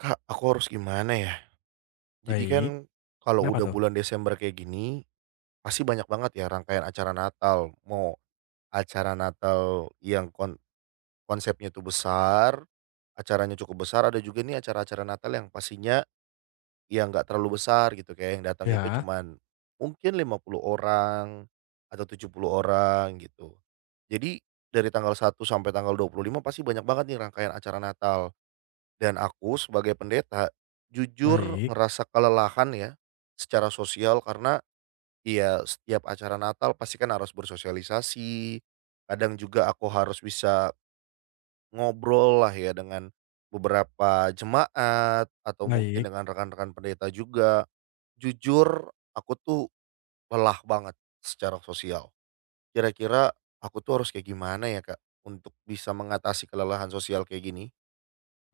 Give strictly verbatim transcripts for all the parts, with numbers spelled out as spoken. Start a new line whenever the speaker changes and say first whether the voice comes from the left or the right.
right: Kak, aku harus gimana ya? Jadi kan
left: Baik,
right: kalau
left: kenapa
right: udah
left: tuh?
right: bulan Desember kayak gini, pasti banyak banget ya rangkaian acara Natal. Mau acara Natal yang kon- konsepnya tuh besar, acaranya cukup besar, ada juga nih acara-acara Natal yang pastinya yang nggak terlalu besar gitu kayak yang datang itu
left: Ya,
right: cuman mungkin lima puluh orang atau tujuh puluh orang gitu. Jadi dari tanggal satu sampai tanggal dua puluh lima pasti banyak banget nih rangkaian acara Natal. Dan aku sebagai pendeta, jujur
left: baik,
right: merasa kelelahan ya, secara sosial karena ya setiap acara Natal pasti kan harus bersosialisasi, kadang juga aku harus bisa ngobrol lah ya dengan beberapa jemaat atau mungkin
left: baik,
right: dengan rekan-rekan pendeta juga. Jujur aku tuh lelah banget secara sosial. Kira-kira aku tuh harus kayak gimana ya Kak, untuk bisa mengatasi kelelahan sosial kayak gini?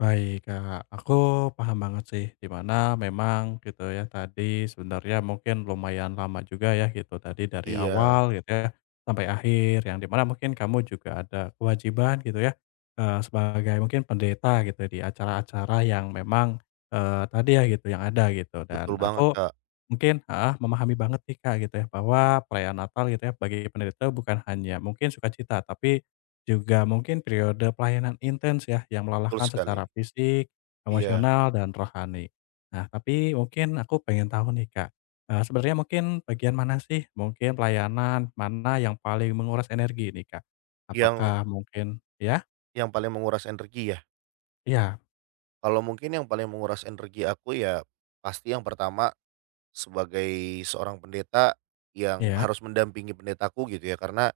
left: baik, Kak, aku paham banget sih, di mana memang gitu ya tadi sebenarnya mungkin lumayan lama juga ya gitu tadi dari
right: Iya,
left: awal gitu ya, sampai akhir yang di mana mungkin kamu juga ada kewajiban gitu ya, eee, sebagai mungkin pendeta gitu di acara-acara yang memang, eee, tadi ya gitu yang ada gitu
right: betul
left: dan
right: banget
left: aku
right: Kak,
left: mungkin ah memahami banget nih, Kak, gitu ya, bahwa perayaan Natal gitu ya, bagi penderita bukan hanya mungkin sukacita, tapi juga mungkin periode pelayanan intens ya, yang
right: betul
left: melelahkan
right: sekali.
left: secara fisik,
right: Iya,
left: emosional, dan rohani. Nah, tapi mungkin aku pengen tahu nih, Kak, eee, sebenarnya mungkin bagian mana sih, mungkin pelayanan mana yang paling menguras energi nih, Kak?
right: yang
left: Apakah mungkin ya?
right: yang paling menguras energi ya?
left: Iya,
right: Kalau mungkin yang paling menguras energi aku ya, pasti yang pertama sebagai seorang pendeta yang
left: iya,
right: harus mendampingi pendetaku gitu ya, karena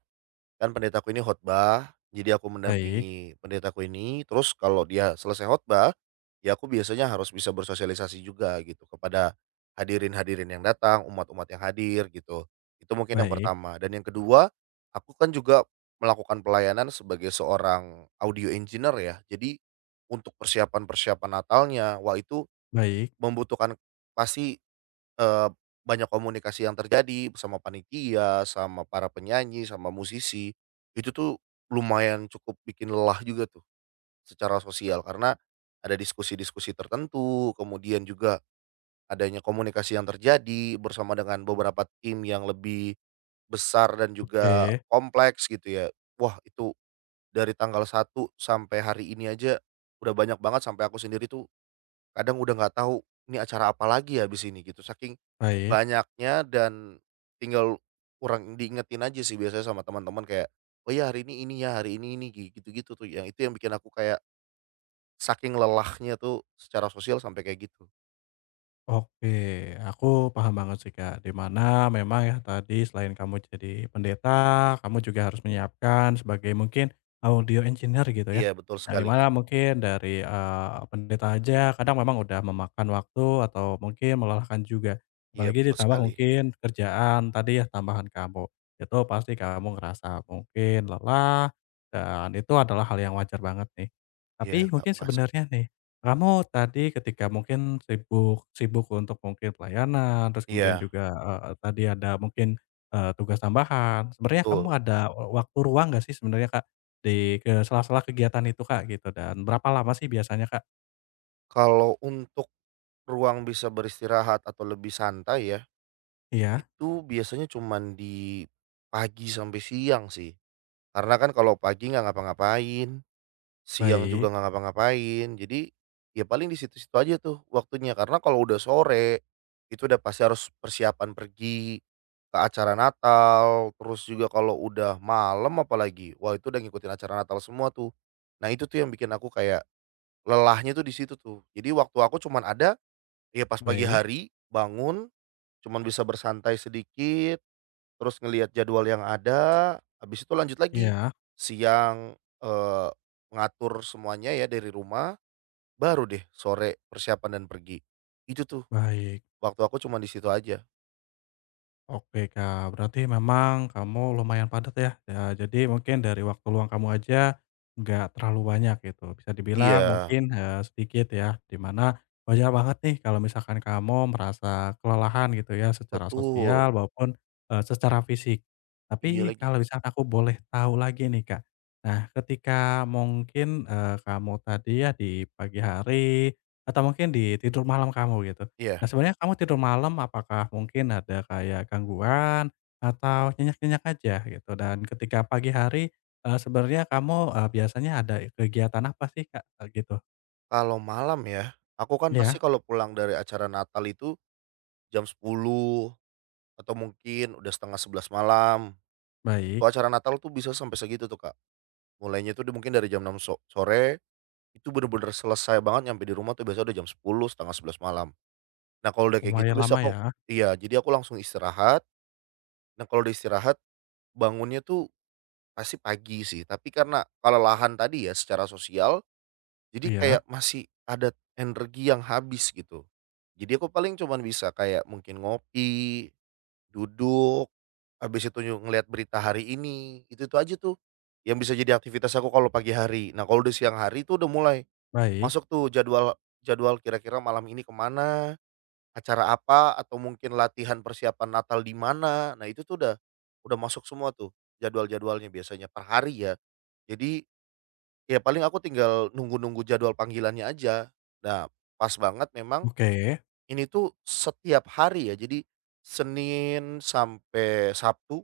right: kan pendetaku ini khotbah, jadi aku
left: baik,
right: mendampingi pendetaku ini, terus kalau dia selesai khotbah, ya aku biasanya harus bisa bersosialisasi juga gitu kepada hadirin-hadirin yang datang, umat-umat yang hadir gitu. Itu mungkin yang
left: baik,
right: pertama dan yang kedua, aku kan juga melakukan pelayanan sebagai seorang audio engineer ya. Jadi untuk persiapan-persiapan Natalnya, wah itu
left: baik,
right: membutuhkan pasti Eee, banyak komunikasi yang terjadi sama panitia, sama para penyanyi, sama musisi, itu tuh lumayan cukup bikin lelah juga tuh secara sosial karena ada diskusi-diskusi tertentu, kemudian juga adanya komunikasi yang terjadi bersama dengan beberapa tim yang lebih besar dan juga
left: oke,
right: kompleks gitu ya. Wah itu dari tanggal satu sampai hari ini aja udah banyak banget sampai aku sendiri tuh kadang udah nggak tahu, ini acara apa lagi ya habis ini gitu, saking
left: baik.
right: banyaknya dan tinggal kurang diingetin aja sih biasanya sama teman-teman kayak, "Oh ya hari ini ini ya, hari ini ini," gitu-gitu tuh, yang itu yang bikin aku kayak saking lelahnya tuh secara sosial sampai kayak gitu.
left: Oke, aku paham banget sih Kak, di mana memang ya tadi selain kamu jadi pendeta, kamu juga harus menyiapkan sebagai mungkin audio engineer gitu ya.
right: Iya betul
left: Yang di
right: sekali,
left: mana
right: Kak.
left: mungkin dari, eee, pendeta aja kadang memang udah memakan waktu atau mungkin melelahkan juga.
right: Iya
left: Apalagi
right: betul
left: ditambah
right: sekali.
left: mungkin kerjaan tadi ya tambahan kamu, itu pasti kamu ngerasa mungkin lelah dan itu adalah hal yang wajar banget nih.
right: Iya,
left: Tapi
right: Kak,
left: mungkin
right: makasih.
left: sebenarnya nih, kamu tadi ketika mungkin sibuk sibuk untuk mungkin pelayanan, terus kemudian
right: Iya,
left: juga, eee, tadi ada mungkin, eee, tugas tambahan. Sebenarnya kamu
right: betul.
left: ada waktu ruang nggak sih sebenarnya, Kak, di ke sela-sela kegiatan itu, Kak, gitu? Dan berapa lama sih biasanya, Kak?
right: Kalau untuk ruang bisa beristirahat atau lebih santai ya,
left: Iya,
right: itu biasanya cuman di pagi sampai siang sih. Karena kan kalau pagi nggak ngapa-ngapain, siang
left: baik,
right: juga nggak ngapa-ngapain, jadi ya paling di situ-situ aja tuh waktunya. Karena kalau udah sore, itu udah pasti harus persiapan pergi ke acara Natal, terus juga kalau udah malam apalagi, wah itu udah ngikutin acara Natal semua tuh. Nah itu tuh yang bikin aku kayak lelahnya tuh di situ tuh. Jadi waktu aku cuman ada, ya pas pagi
left: baik.
right: hari bangun, cuman bisa bersantai sedikit, terus ngelihat jadwal yang ada, habis itu lanjut lagi.
left: Iya,
right: Siang, eee, ngatur semuanya ya dari rumah, baru deh sore persiapan dan pergi. Itu tuh
left: baik.
right: waktu aku cuma di situ aja.
left: Oke Kak, berarti memang kamu lumayan padat ya? Ya jadi mungkin dari waktu luang kamu aja nggak terlalu banyak gitu, bisa dibilang
right: Iya,
left: mungkin, eee, sedikit ya, Dimana wajar banget nih kalau misalkan kamu merasa kelelahan gitu ya secara
right: betul.
left: sosial maupun, eee, secara fisik.
right: Iya
left: Tapi
right: lagi.
left: kalau misalkan aku boleh tahu lagi nih Kak, nah ketika mungkin, eee, kamu tadi ya di pagi hari atau mungkin di tidur malam kamu gitu, nah,
right: Iya.
left: sebenarnya kamu tidur malam apakah mungkin ada kayak gangguan atau nyenyak-nyenyak aja gitu? Dan ketika pagi hari, eee, sebenarnya kamu, eee, biasanya ada kegiatan apa sih, Kak, eee, gitu?
right: Kalau malam ya, aku kan pasti
left: Iya,
right: kalau pulang dari acara Natal itu jam sepuluh atau mungkin udah setengah sebelas malam.
left: baik.
right: Kalau acara Natal tuh bisa sampai segitu tuh, Kak. Mulainya tuh di- mungkin dari jam enam so sore. Itu bener-bener selesai banget nyampe di rumah tuh biasanya udah jam sepuluh setengah sebelas malam. Nah kalau udah kayak gitu
left: Lumayan
right: biasa
left: lama
right: aku
left: ya.
right: iya, jadi aku langsung istirahat. Nah kalau udah istirahat, bangunnya tuh pasti pagi sih, tapi karena kelelahan tadi ya secara sosial, jadi
left: Iya,
right: kayak masih ada energi yang habis gitu. Jadi aku paling cuman bisa kayak mungkin ngopi, duduk, habis itu nyu ngelihat berita hari ini, itu-itu aja tuh yang bisa jadi aktivitas aku kalau pagi hari. Nah kalau udah siang hari tuh udah mulai
left: baik.
right: masuk tuh jadwal jadwal kira-kira malam ini kemana acara apa, atau mungkin latihan persiapan Natal di mana. Nah itu tuh udah udah masuk semua tuh jadwal-jadwalnya biasanya per hari ya. Jadi ya paling aku tinggal nunggu-nunggu jadwal panggilannya aja. Nah pas banget memang
left: Oke,
right: ini tuh setiap hari ya. Jadi Senin sampai Sabtu,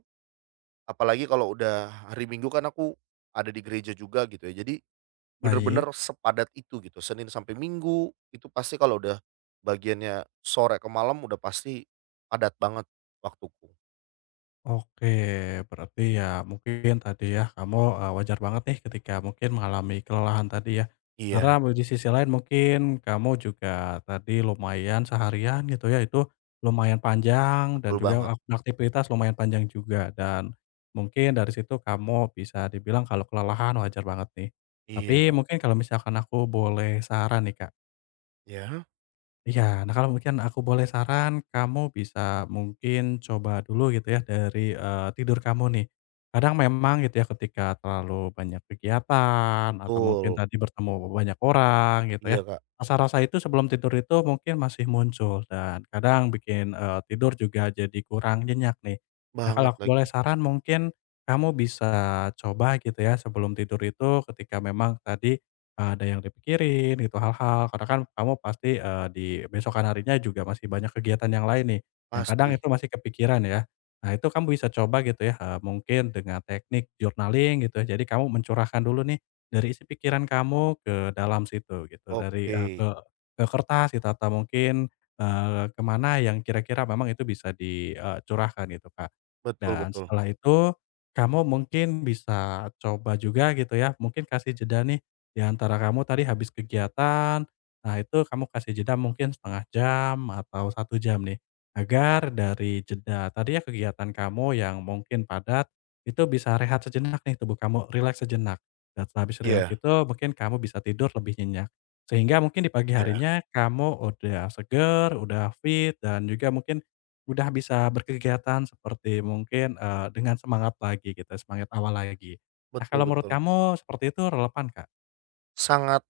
right: apalagi kalau udah hari Minggu kan aku ada di gereja juga gitu ya. Jadi bener-bener
left: baik.
right: sepadat itu gitu, Senin sampai Minggu, itu pasti kalau udah bagiannya sore ke malam udah pasti padat banget waktuku.
left: Oke, berarti ya mungkin tadi ya kamu, eee, wajar banget nih ketika mungkin mengalami kelelahan tadi ya.
right: Iya,
left: Karena me di sisi lain mungkin kamu juga tadi lumayan seharian gitu ya, itu lumayan panjang dan
right: betul
left: juga
right: banget.
left: ak aktivitas lumayan panjang juga dan mungkin dari situ kamu bisa dibilang kalau kelelahan wajar banget nih. Tapi
right: Iya, Kak.
left: mungkin kalau misalkan aku boleh saran nih, Kak.
right: Ya
left: Iya, nah kalau mungkin aku boleh saran, kamu bisa mungkin coba dulu gitu ya dari eee, tidur kamu nih. Kadang memang gitu ya ketika terlalu banyak kegiatan atau mungkin
right: betul.
left: tadi bertemu banyak orang gitu ya,
right: Iya, Kak,
left: rasa-rasa itu sebelum tidur itu mungkin masih muncul dan kadang bikin, eee, tidur juga jadi kurang nyenyak nih. Nah
right: banget
left: kalau aku
right: lagi,
left: boleh saran mungkin kamu bisa coba gitu ya sebelum tidur itu ketika memang tadi ada yang dipikirin gitu hal-hal karena kan kamu pasti, eee, di besokan harinya juga masih banyak kegiatan yang lain nih, yang
right: pasti.
left: kadang itu masih kepikiran ya. Nah itu kamu bisa coba gitu ya, eee, mungkin dengan teknik journaling gitu ya, jadi kamu mencurahkan dulu nih dari isi pikiran kamu ke dalam situ gitu, dari,
right: Oke,
left: eee, ke ke kertas gitu atau mungkin, eee, ke yang kira-kira memang itu bisa dicurahkan gitu, Kak.
right: betul
left: Dan
right: betul.
left: setelah itu kamu mungkin bisa coba juga gitu ya, mungkin kasih jeda nih di antara kamu tadi habis kegiatan, nah itu kamu kasih jeda mungkin setengah jam atau satu jam nih, agar dari jeda tadi ya kegiatan kamu yang mungkin padat, itu bisa rehat sejenak nih tubuh kamu, relax sejenak. Dan setelah habis rileks
right: Iya,
left: itu mungkin kamu bisa tidur lebih nyenyak. Sehingga mungkin di pagi
right: iya,
left: harinya kamu udah seger, udah fit, dan juga mungkin udah bisa berkegiatan seperti mungkin, eee, dengan semangat lagi gitu, semangat awal lagi. Nah
right: betul
left: kalau menurut
right: betul.
left: kamu seperti itu relevan, Kak?
right: Sangat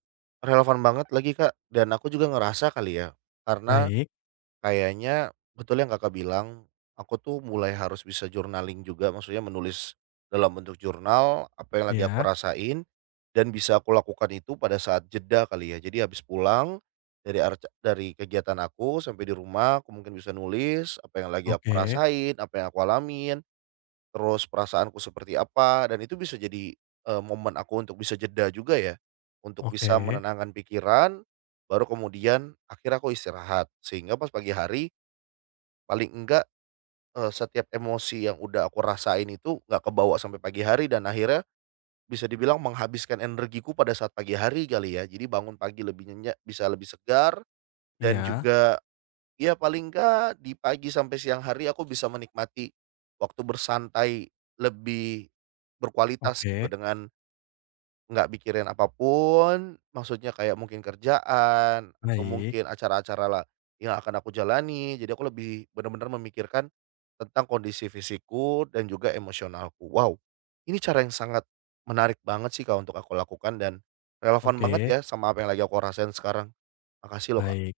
right: relevan banget lagi, Kak, dan aku juga ngerasa kali ya, karena
left: Baik,
right: kayaknya betul yang Kakak bilang, aku tuh mulai harus bisa journaling juga, maksudnya menulis dalam bentuk jurnal apa yang lagi aku
left: iya,
right: rasain dan bisa aku lakukan itu pada saat jeda kali ya. Jadi habis pulang dari arca dari kegiatan aku sampai di rumah, aku mungkin bisa nulis apa yang lagi aku
left: oke,
right: rasain, apa yang aku alamin, terus perasaanku seperti apa dan itu bisa jadi, eee, momen aku untuk bisa jeda juga ya, untuk bisa
left: oke,
right: menenangkan pikiran, baru kemudian akhirnya aku istirahat. Sehingga pas pagi hari paling enggak, eee, setiap emosi yang udah aku rasain itu nggak kebawa sampai pagi hari dan akhirnya bisa dibilang menghabiskan energiku pada saat pagi hari kali ya. Jadi bangun pagi lebih nyenyak bisa lebih segar dan
left: iya,
right: juga ya paling enggak di pagi sampai siang hari aku bisa menikmati waktu bersantai lebih berkualitas gitu
left: oke,
right: dengan nggak mikirin apapun, maksudnya kayak mungkin kerjaan atau
left: baik,
right: mungkin acara-acara lah yang akan aku jalani, jadi aku lebih benar-benar memikirkan tentang kondisi fisikku dan juga emosionalku. Wow, ini cara yang sangat menarik banget sih, Kak, untuk aku lakukan dan relevan
left: oke,
right: banget ya sama apa yang lagi aku rasain sekarang. Makasih loh, Kak.
left: baik.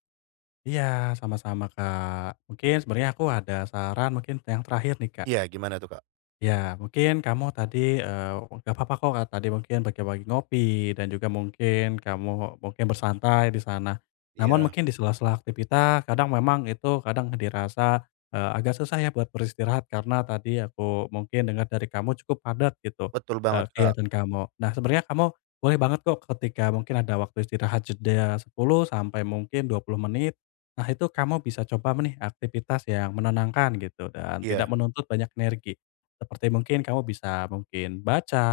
left: Iya, sama-sama, Kak. Mungkin sebenarnya aku ada saran mungkin yang terakhir nih, Kak.
right: Iya, gimana tuh, Kak?
left: Ya, mungkin kamu tadi, eee, nggak apa-apa kok, Kak, tadi mungkin bagi-bagi ngopi dan juga mungkin kamu mungkin bersantai di sana. Namun
right: Iya,
left: mungkin di sela-sela aktivitas kadang memang itu kadang dirasa, eee, agak susah ya buat beristirahat karena tadi aku mungkin dengar dari kamu cukup padat gitu,
right: betul
left: eee,
right: banget, Kak.
left: kegiatan kamu. Nah, sebenarnya kamu boleh banget kok ketika mungkin ada waktu istirahat jeda sepuluh sampai mungkin dua puluh menit. Nah, itu kamu bisa coba nih aktivitas yang menenangkan gitu dan tidak
right: Iya,
left: menuntut banyak energi. Seperti mungkin kamu bisa mungkin baca,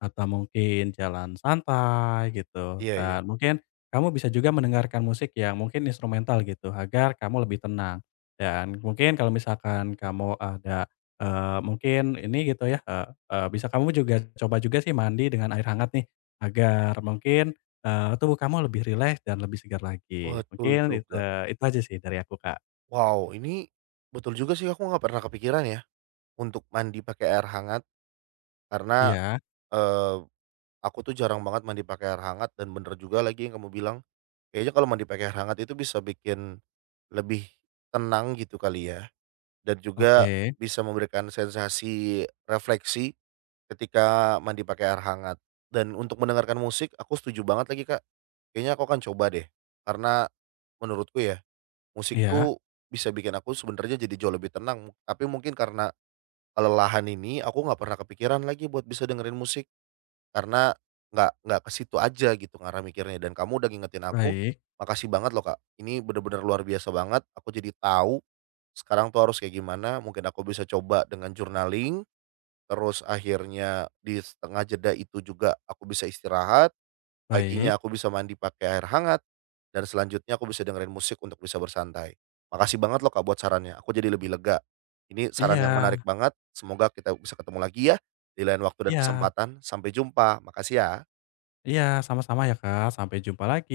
left: atau mungkin jalan santai gitu,
right: iya
left: dan
right: iya,
left: mungkin kamu bisa juga mendengarkan musik yang mungkin instrumental gitu, agar kamu lebih tenang. Dan mungkin kalau misalkan kamu ada, eee, mungkin ini gitu ya, eee eee, bisa kamu juga coba juga sih mandi dengan air hangat nih, agar mungkin, eee, tubuh kamu lebih rileks dan lebih segar lagi.
right: betul
left: Mungkin it
right: juga.
left: itu aja sih dari aku, Kak.
right: Wow, ini betul juga sih, aku nggak pernah kepikiran ya untuk mandi pakai air hangat. Karena,
left: Iya,
right: eee, aku tuh jarang banget mandi pakai air hangat dan bener juga lagi yang kamu bilang, kayaknya kalau mandi pakai air hangat itu bisa bikin lebih tenang gitu kali ya, dan juga
left: oke,
right: bisa memberikan sensasi refleksi ketika mandi pakai air hangat. Dan untuk mendengarkan musik aku setuju banget lagi, Kak. Kayaknya aku akan coba deh, karena menurutku ya, musik
left: iya,
right: tuh bisa bikin aku sebenarnya jadi jauh lebih tenang, tapi mungkin karena kelelahan ini aku nggak pernah kepikiran lagi buat bisa dengerin musik. Karena nggak nggak ke situ aja gitu ngarah mikirnya dan kamu udah ngingetin aku,
left: baik,
right: makasih banget loh Kak, ini bener-bener luar biasa banget, aku jadi tahu sekarang tuh harus kayak gimana, mungkin aku bisa coba dengan journaling, terus akhirnya di setengah jeda itu juga aku bisa istirahat.
left: baik.
right: Paginya aku bisa mandi pakai air hangat, dan selanjutnya aku bisa dengerin musik untuk bisa bersantai. Makasih banget loh Kak buat sarannya, aku jadi lebih lega. Ini
left: Iya,
right: saran yang menarik banget, semoga kita bisa ketemu lagi ya, di lain waktu dan
left: iya,
right: kesempatan. Sampai jumpa, makasih ya.
left: iya, sama-sama ya Kak, sampai jumpa lagi.